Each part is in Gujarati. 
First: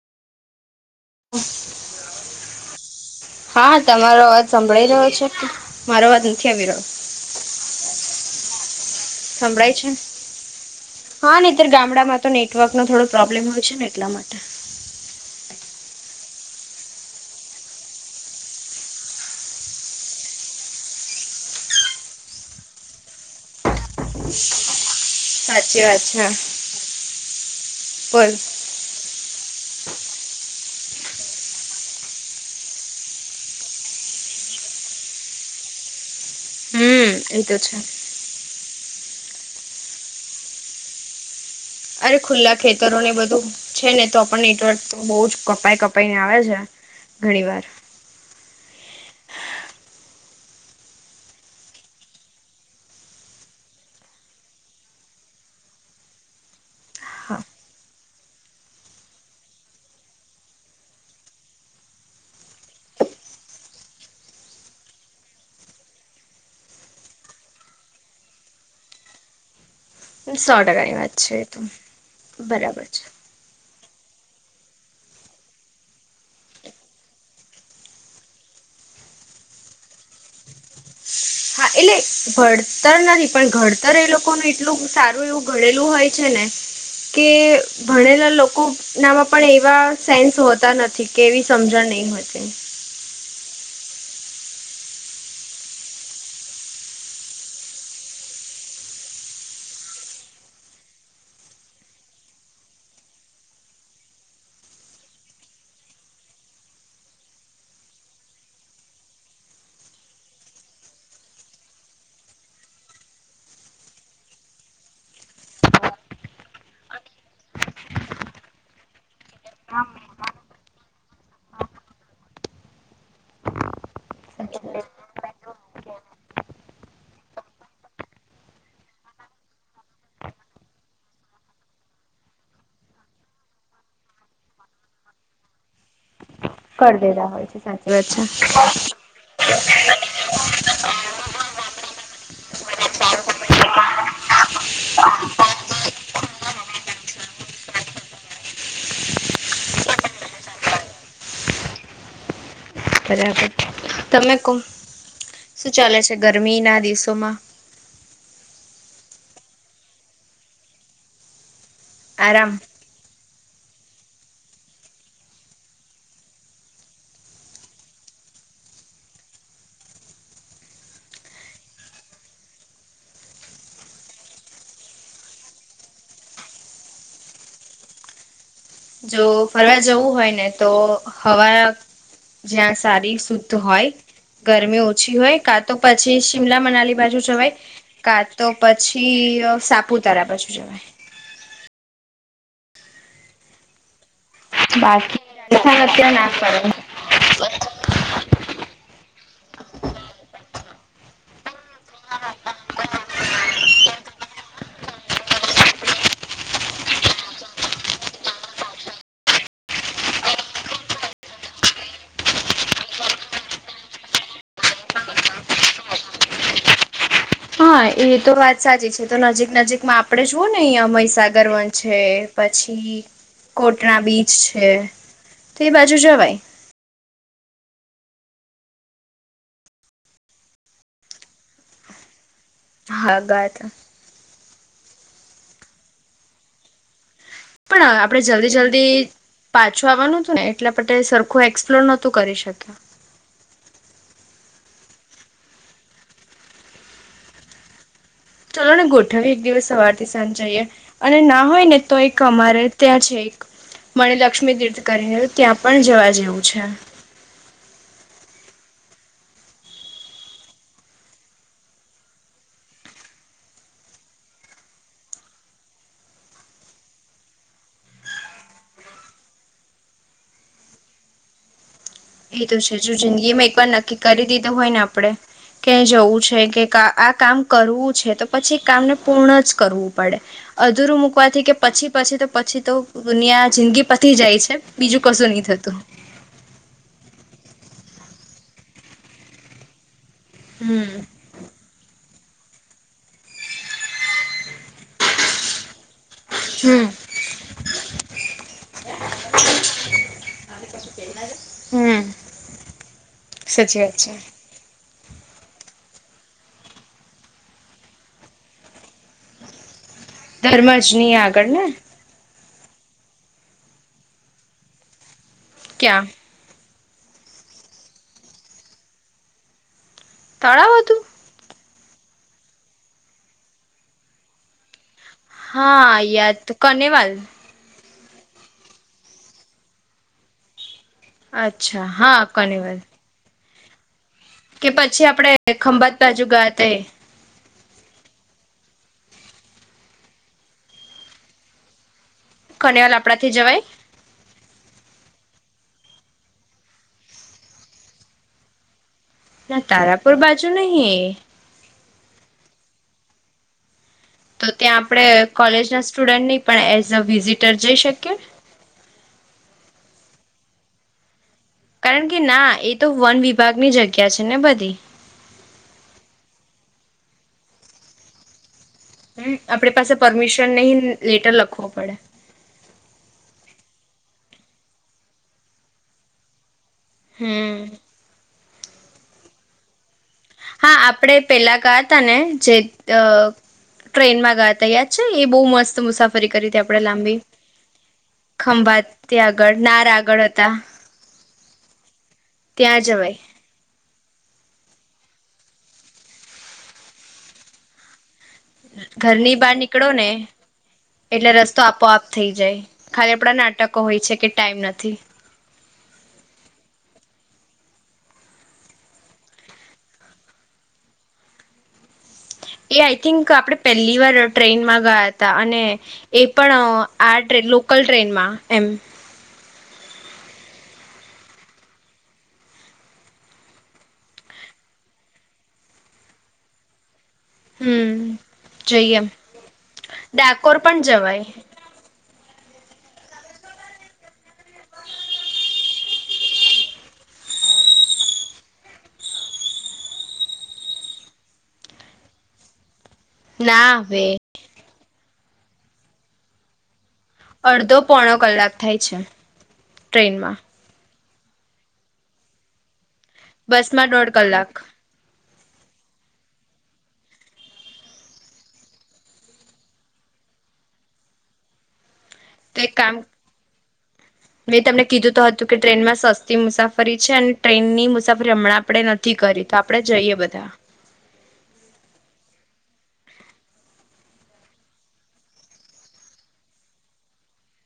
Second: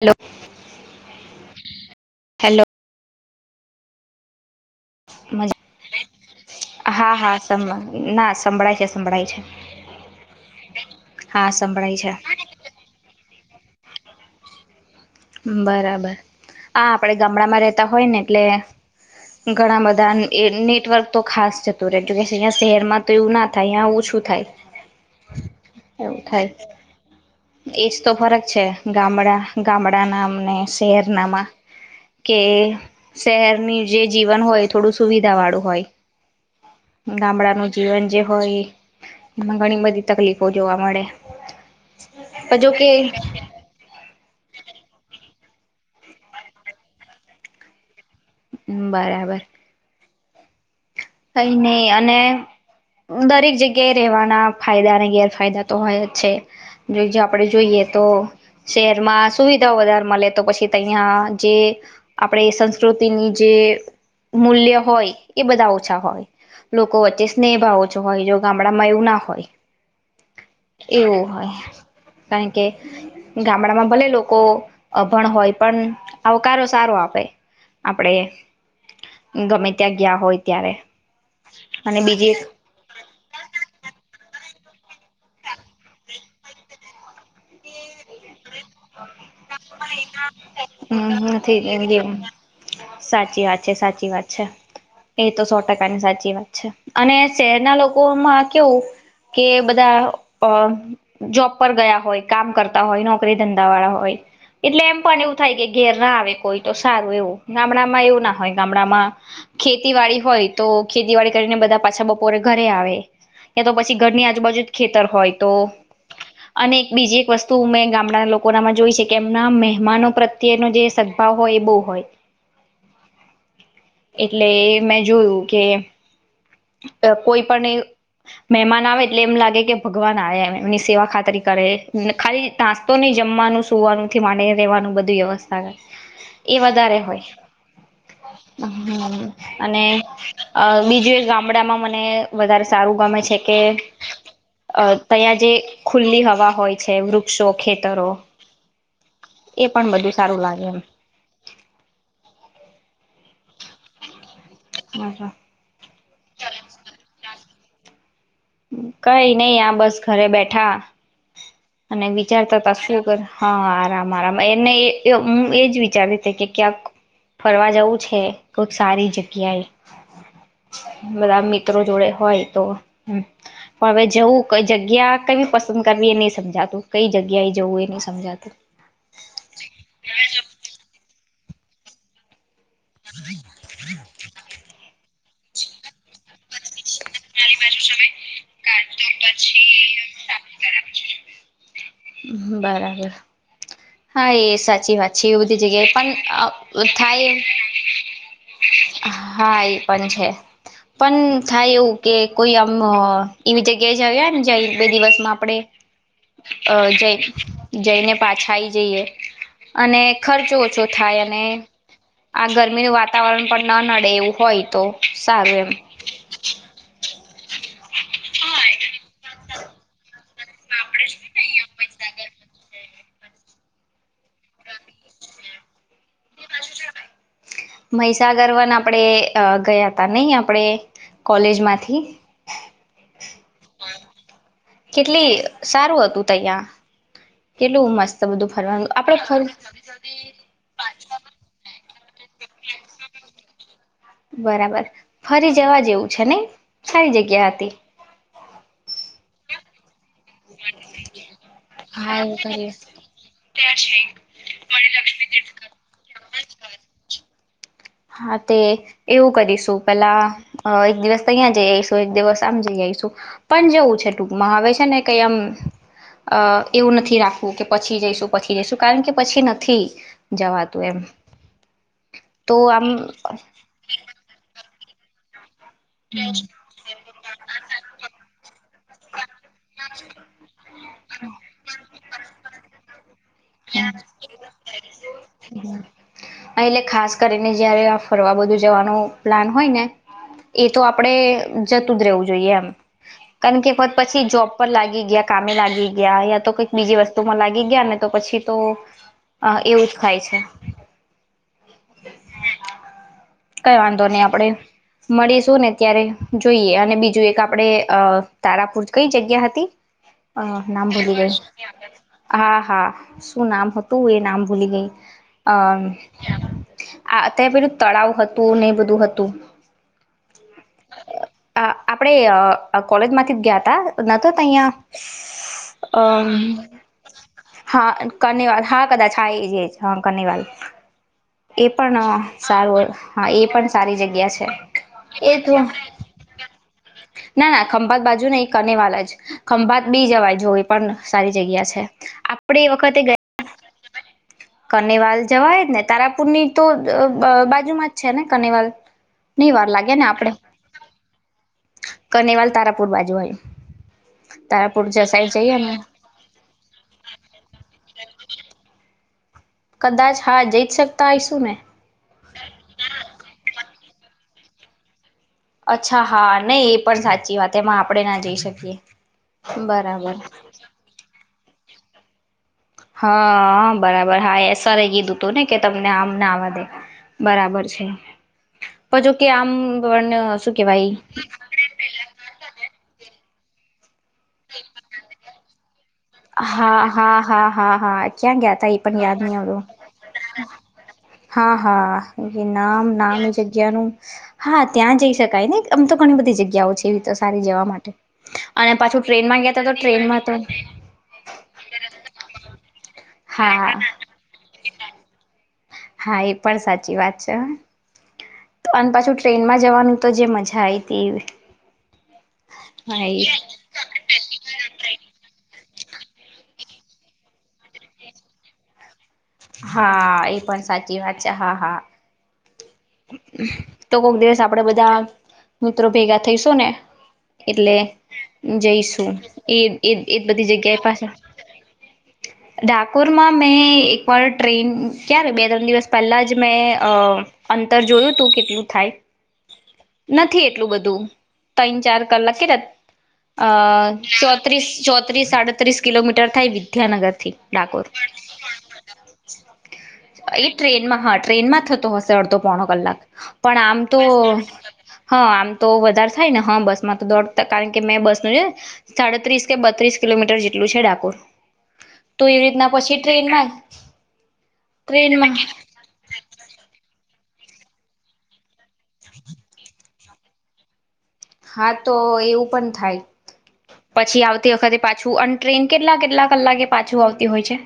હલો. હા તમારો સંભળાઈ રહ્યો છે, મજા મારો વાત નથી આવી રહ્યો. સંભળાઈ છે સંભળાય છે. હા નેત્યારે સંભળાય છે ગામડામાં તો નેટવર્ક નો થોડો પ્રોબ્લેમ હોય છે ને એટલા માટે. બરાબર હા આપડે ગામડામાં રેતા હોય ને એટલે ઘણા બધા નેટવર્ક તો ખાસ જતું રહેે કે શહેરમાં તો એવું ના થાય ઓછું થાય. સાચી વાત છે એજ તો બોલ ફરક છે ગામડા ગામડા ને શહેર નામાં કે શહેરની જે જીવન હોય થોડું સુવિધા વાળું હોય. હમ એ તો ગામડાનું છે જીવન જે હોય એ એમા ઘણી બધી તકલીફો જોવા મળે અરે ખુલ્લા પણ જોકે ખેતરોને બધું છે ને તો પણ નેટવર્ક તો બોજ કપાઈ કપાઈને આવે છે, ઘણી વાર બરાબર કઈ નઈ અને દરેક જગ્યાએ રહેવાના ફાયદા અને ગેરફાયદા તો હોયજ છે, જો જો હા આપડે જોઈએ તો શહેરમાં સુવિધાઓ વધારે મળે તો પછી તહંયા જે આપણેે સંસ્કૃતિની જે મૂલ્ય હોય એ બધા ઓ છા હોય, લોકો વચ્ચે સ્નેહભાવ ઓછો હોય, જો ગામડામાં એું ના હોય. સો ટકાની વાત એવું છે, હોય. કારણ કે બરાબર છે. ગામડામાં ભલે લોકો અભણ હોય, પણ આવકારો સારો આપે આપડે ગમે ત્યાં ગયા હોય. ત્યારે. એટલે અને બીજી એક ઘડતર નથી પણ ઘડતર એ લોકો. એટલું સારું એવું ભણેલું હોય છે ને કે ભણેલા લોકો. લોકો નામાં પણ એવા સેન્સ હોતા નથી કે હમ એવી સમજણ નથી નહી હોતી. સાચી વાત છે સાચી વાત છે એ તો સો ટકાની સાચી વાત છે અને શહેરના લોકોમાં કેવું કે બધા જોબ પર ગયા હોય કામ કરતા હોય નોકરી. ધંધા વાળા હોય એટલે એમ પણ એવું થાય કે ઘેર આવે કોઈ તો સારું એવું ગામડામાં એવું ના હોય ગામડામાં ખેતી વાડી હોય તો ખેતીવાડી કરીને બધા પાછા બપોરે ઘરે આવે ત્યા તો પછી ઘરની આજુબાજુ જ ખેતર હોય તો અને એક બીજી એક વસ્તુ મે. લોકો નામાં જોય છે કે એમના મહેમાનો પ્રત્યેનો જે સદભાવ હોય એ બહ હોય એટલે મેં જોયું કે. કોઈ પણ મહેમાન આવે એટલે એમ લાગે કે ભગવાન આ એમ એમની સેવા ખાતરી કરે ખાલી નાસ્તો નહી જમવાનું સવાનું થી ડી રહેેવાનું બધું વ્યવસ્થા કરે. એ વધારે કરી દેતા છે સાચી વાત હોય અને બીજું એક ગામ. મને વધારે સારું ગમે છે કે. અ તં જે. ખુલ્લી હવા હોય છે વૃક્ષો ખેતરો. એ પણ બધું સારું લાગે એમ. બરાબર તમે. શું ચાલે છે ગરમી ના દિવસોમાં. કઈ નહ આ બસ ઘરે બેઠા. અને આરામ વિચારતા ત શું કર. હા આરામ આરામ એને હું એજ વિચારી હતી કે ક્યાંક ફરવા જવું છે કોઈક સારી જગ્યાએ બધા મિત્રો જોડે હોય તો. હમ પણ હવે જવું કઈ જગ્યા કેવી પસંદ કરવી એ નહી સમજાતું કઈ જગ્યા એ જવું એ નહી સમજાતું. તો ફરવા જવું હોય ને તો હવા. જ્યાં સારીર શુદ્ધ હોય ગરમી ઓછી હોય. કા તો પછી શિમલા મનાલી બાજુ જવાય કા તો પછી સાપુતારા બાજુ જવાય. બરાબર. હા એ સાચી વાત બાકી છે એ બધી જગ્યાએ અત્યારે ના પડે. પણ થાય એ. હા એ પણ છે પણ થાય એવું કે કોઈ આમ એવી જગ્યાએ જ ને જ બે દિવસમાં આપણે જઈ જઈને પાછા આવીઈ જઈએ અને ખર્ચો ઓછો થાય અને આ ગરમીનું વાતાવરણ પણ. ન નડે એવું હોય તો સારું એમ. હા એ તો વાત સાચી છે તો નજીક નજીકમાં આપડણે જુવઓ ને અહંયા મહીસાગર વન છે પછી કોટણા બીચ છે તો એ બાજુ જવાય. મહીસાગર વન આપણે ગયા ત નહ આપડે કોલેજમાંથી. હા ગાયત. કેટલી સારું હતું તૈયા. કેટલું પણ મસ્ત આપડે બધું જલ્દી ફરવાનું જલ્દી આપડે ફર પાછું આવવાનું હતું ને એટલા માટે સરખું એક્સપ્લોર નહોતું. તો કરી શક. બરાબર ફરી જવા જેવું છે ને સારી જગ્યા હતી. ચલો ને ગોઠ વ એકખગ સવાર. જઈએ અને ના હોય ને તો હા એક એવું અમારે કરીએ ત્યાં છે એક મણે લક્ષ્મી તીર્થ કરીને ત્યાં પણ જવા જઈ. એવું છે. હા તે એવું કરીશું પેલા એક દિવસ અહીંયા જઈ આવીઈશું એક દિવસ આમ જઈ આવીઈશું પણ જવું છે ટૂકમાં આવે છે ને કઈ આમ એવું નથી રાખવું કે પછી જઈશું પછી જઈશું કારણ કે પછી નથી જવાતું એમ. એ તો છે જો જિંદગી માં એક વાર નક્કી કરી દીધો હોય ને આપ. પડે. કે જવું છે કે કા આ કામ કરવું છે, તો પછી કામને પૂર્ણ જ કરવું પડે. અધૂરું મૂકવાથી કે પછી-પછી તો પછી તો દુનિયા જિંદગી પતી જાય છે. બીજું કશું નહી થતું. એટલે ખાસ કરીને જયારે આ ફરવા બધું જવાનું પ્લાન હોય ને એ તો હમ આપડણે જતું જ રહેવું જોઈએ એમ. કારણ કે વત પછી જોબ પર લાગી ગયા કામે લાગી ગયા યા તો કઈક હમ બીજી વસ્તુ માં લાગી ગયા ને તો પછી તો આહ એવું જ થાય છે. હમ કઈ સાચી વાત વાંધો છે નહી આપડે મળીશું ને ત્યારે જોઈએ અને બીજું એક આપડણે અહ તારાપુર કઈ જગ્યા હતી? ધર્મજની આગળ ને? હા-હા શું નામ હતું? એ નામ ભૂલી ગઈ. અમ. ક્યાં આ તે પેલું તળાવ હ તું ને બધું હતું. તળાવ હતું? આહ આપડે અ કોલેજ માંથી જ ગયા તા. નતો તૈયા? હા, યાત્ કરનેવાલ? કાર્નિવાલ. હા કદાચ હા એજ-એજ હા કાર્નિવાલ. એ અચ્છા પણ હા અહ કનેવલ સારું અ એ પણ સારી જગ કે પછી આપણેે ખંભાત બાજુ ગયા થા એ? ના ના ખંભાત બાજુ નહીં કાર્નિવલઅજ. ખંભાત બી જવાય જો એ પણ સારી જગ્યા છે. ખનેવાલ આપડા થી જવાય? કાર્નિવાલ જવાય જ ને. તારાપુરની તો અહ બ-બાજુમાં જ છે ને કાર્નિવાલ. ના તારાપુર બાજુ નહીં એ. કનેવાલ તારાપુર બાજુ હોય. તો તારાપુર ત્યાં આપણે જ સાઈડ જઈએ ને કોલેજના સ્ટુડન્ટ નહી, પણ એઝ અ વિઝિટર જઈ શકીએ? કદાચ હા જઈ જ શકતા હયશું ને. કારણ કે ના એ તો વન વિભાગની જગ્યા છે ને બધી. અચ્છા હા નહી એ પણ સાચી વાત, એમાં આપણેે ના જઈ શકીએ. હમ્મ, આપડી પાસે બરાબર પરમિશન નહીં, લેટર લખ ખો પડે. હા આહ બરાબર હા એસ આર એ કીધું થું ને કે તમને આમ ના આવા દે. બરાબર હમ છે. પર જો કે આમ પણ શું હા, કેવાય આપડે પેલા ગયા થા ને જે અહ ટ્રેનમાં ગા ત યાર છે એ બહુ મસ્ત. મુસાફરી કરી હતી આપણેે હા હા લાંબી હા હા હા ક્યાં ગયા તા એ પણ ખંભાતી યાદ નહી આગળ આવતું નાર આગળ હતા. હા, હા એ ત્યાં નામ જવાય નામ એ જગ્યાનું. હા, ત્યાં જઈ શકાય ને આમ તો ઘણી બધી જગ્યાઓ છે એવી તો સારી જવા માટે. અને પાછું ઘરની ટ્રેનમાં બહાર ગયા ત તો નીકળો ને ટ્રેનમાં તો એટલે રસ્તો આપોઆપ થઇ જાય. ખાલી આપડા હા નાટકો હોય છે કે ટાઈમ નથી. થી હા, એ પણ સાચી વાત છે, હા તો અને પાછું ટ્રેનમાં જવાનું તો જે મજા આયતી. એ આઈ થિંક આપડે પહેલી વાર ટ્રેનમાં ગયા હતા અને એ પણ આ ટ લોકલ ટ્રેનમાં એમ. હા એ પણ સાચી વાત છે હા હા. તો કોક દિવસ આપડે બધા મિત્રો ભેગા થઈશું ને. એટલે હમ જઈએ જઈશું એ એ એ બધી ડાકોર જગ્યા એ પણ પાસે. જવાય ડાકોરમાં મેં એકવાર ટ્રેન ક્યારે બે ત્રણ દિવસ પહેલા જ મેં અ. અંતર જોયું તું કેટલું થાય નથી એટલું બધું ત્રણ ચાર કલાક કે. અ ના હવે ચોત્રીસ. ચોત્રીસ સાડત્રીસ કિલોમીટર થાય બી અડધો પોણો કલાક થાય છે ટ્રેનમાં. એ ટ્રેનમાં હા ટ્રેનમાં થતો હશે. અડધી પોણો કલાક. પણ આમ બસમાં તો દોઢ કલાક હા આમ તો વધારે થાય ને હા બસ માં તો દોડતા કારણ કે મેં બસ નું છે સાડત્રીસ કે બત્રીસ કિલોમીટર જેટલું છે ડાકોર. એવી તો રીતના એક કામ પછી ટ્રેનમાં મેં તમને કીધું તો ટ્રેનમાં હતું કે ટ્રેનમાં સસ્તી મુસાફરી છે અને ટ્રેનની મુસાફરી હમણાં આપડે નથી કરી તો આપડે જઈએ બધા. હા તો એવું પણ થાય પછી આવતી વખતે પાછું અને ટ્રેન કેટલા કેટલા કલાકે પાછું આવતી હોય છે.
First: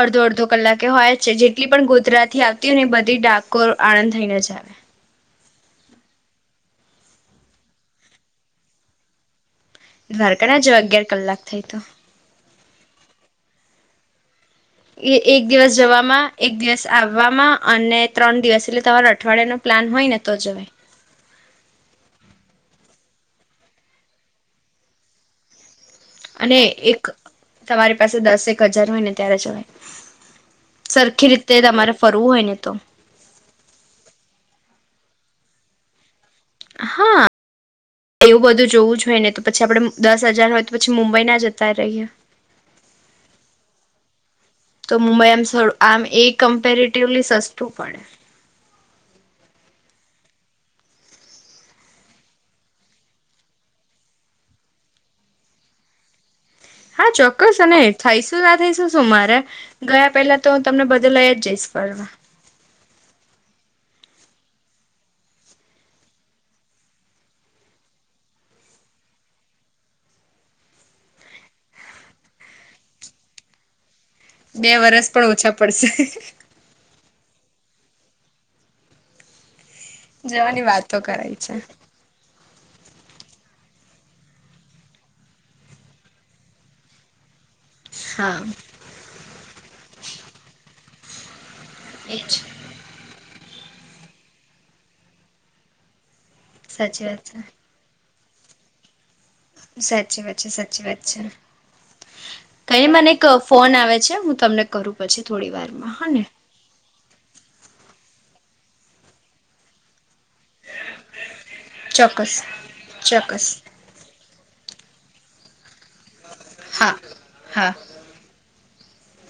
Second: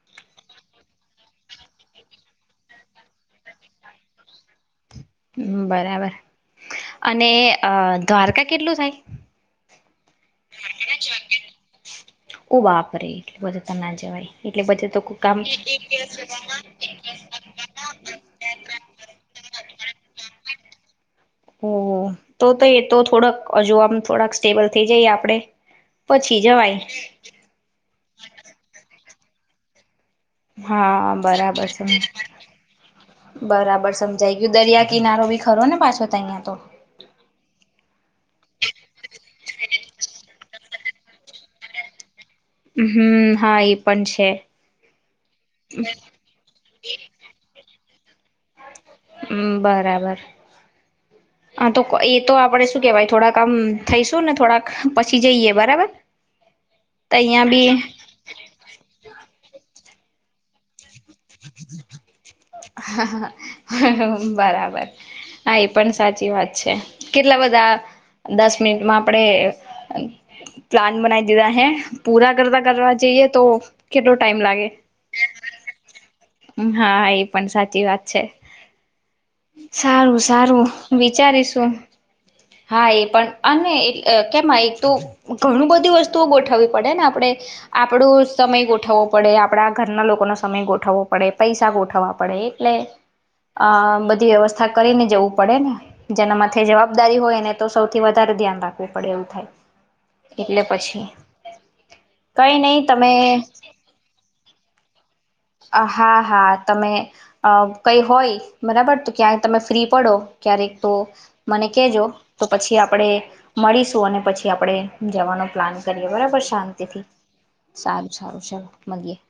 અડધો અડધો કલાકે હોય છે જેટલી પણ ગોધરાતીથી આવતી હોય ને એ બધી ડાકોર આણંદ થઈને જ આવે. બરાબર અને અ દ્વારકા કેટલું થાય? દ્વારકા જો અગિયાર કલાક થઈ તો. ઓ બપરે એટલે બધા તો ન જવાય. એટલે બધે તો કોક એ કામ એક દિવસ જવામાં એક દિવસ આવવામાં અને ત્રણ દિવસ એટલે તમારો અઠવાડિયા નો. પ્લાન હોય ને તો જવાય. ઓ તો તો એ તો થોડાક હજુ આમ થોડાક સ્ટેબલ થઈ જઈ આપડે. પછી અને જવાય એક તમારી પાસે દસક હજાર હોય ને. ત્યારે જવાય. હા સરખી રીતે બરાબર, તમારે ફરવું હોય ને તો બરાબર સમજાઈ ગયું દરિયા કિનારો બી ખરો ને પાછો ત અહીંયા. હા, એવું બધું જોવું જ હોય ને તો પછી આપડે, દસ હજાર હોય તો પછી મુંબઈ ના જતા રહીએ. હમ્મ હા એ પણ છે. તો મુંબઈ એમ સ આમ એ કમ્પેરેટિવલી સસ્ તું પડે. હમ્મ બરાબર, હા તો એ તો આપણે શું કેવાય થોડાક આમ થઈશું ને થોડાક પછી જઈએ બરાબર. હા તો અહિયાં ચોક્કસ બી અને થઈશું ના થઈસુ શું મારે ગયા પેલા તો તમને બધું તો લયજ જઇસ ફરવા. બરાબર હા એ પણ સાચી વાત છે, કેટલા બધા દસ મિનિટમાં આપડે અ પ્લાન બનાવી દીધા હે પૂરા કરતા કરવા જઈએ તો કેટલો ટાઈમ બે વરસ પણ ઓછા પડશે. હમ્મ હા એ પણ સાચી વાત છે. જવાની સારું-સારું વાતો કરાય છે વિચારીશું. હા એ પણ અને એ અ કેમ એક તો ઘણું બધી વસ્તુઓ ગોઠવવી પડે ને આપળે આપડું હા સમય ગોઠવવો પડે, આપળા ઘરના લોકોનો સમય ગોઠવવો પડે પૈસા ગોઠવવા એજ પડે એટલે અ બધી વ્યવસ્થા કરીને જવું પડે ને. જેના મથે જવાબ સાચી દારી વાત હોય ને છે તો સૌ કે વધારે ધ્યાન રાખવુ પડે એવું થાય સાચી વાત છે, એટલે સાચી વાત પછી છે કઈ નહી કઈક મને તમે એક ફોન આવે છે હું તમને કરું પછી થોડી વારમાં હા ને હા-હા તમે અ કઈ હોય બરાબર તો ક્યાં તમે ફ્રી પડો ક્યારેક તો મને, કેજો ચોક્કસ તો પછી આપળે ચોક્કસ મળીશું અને પછી આપળે જવાનો પ્લાન કરીએ બરાબર પણ હા શાંતિથી, હા સારું સારું ચલો. મળીયે.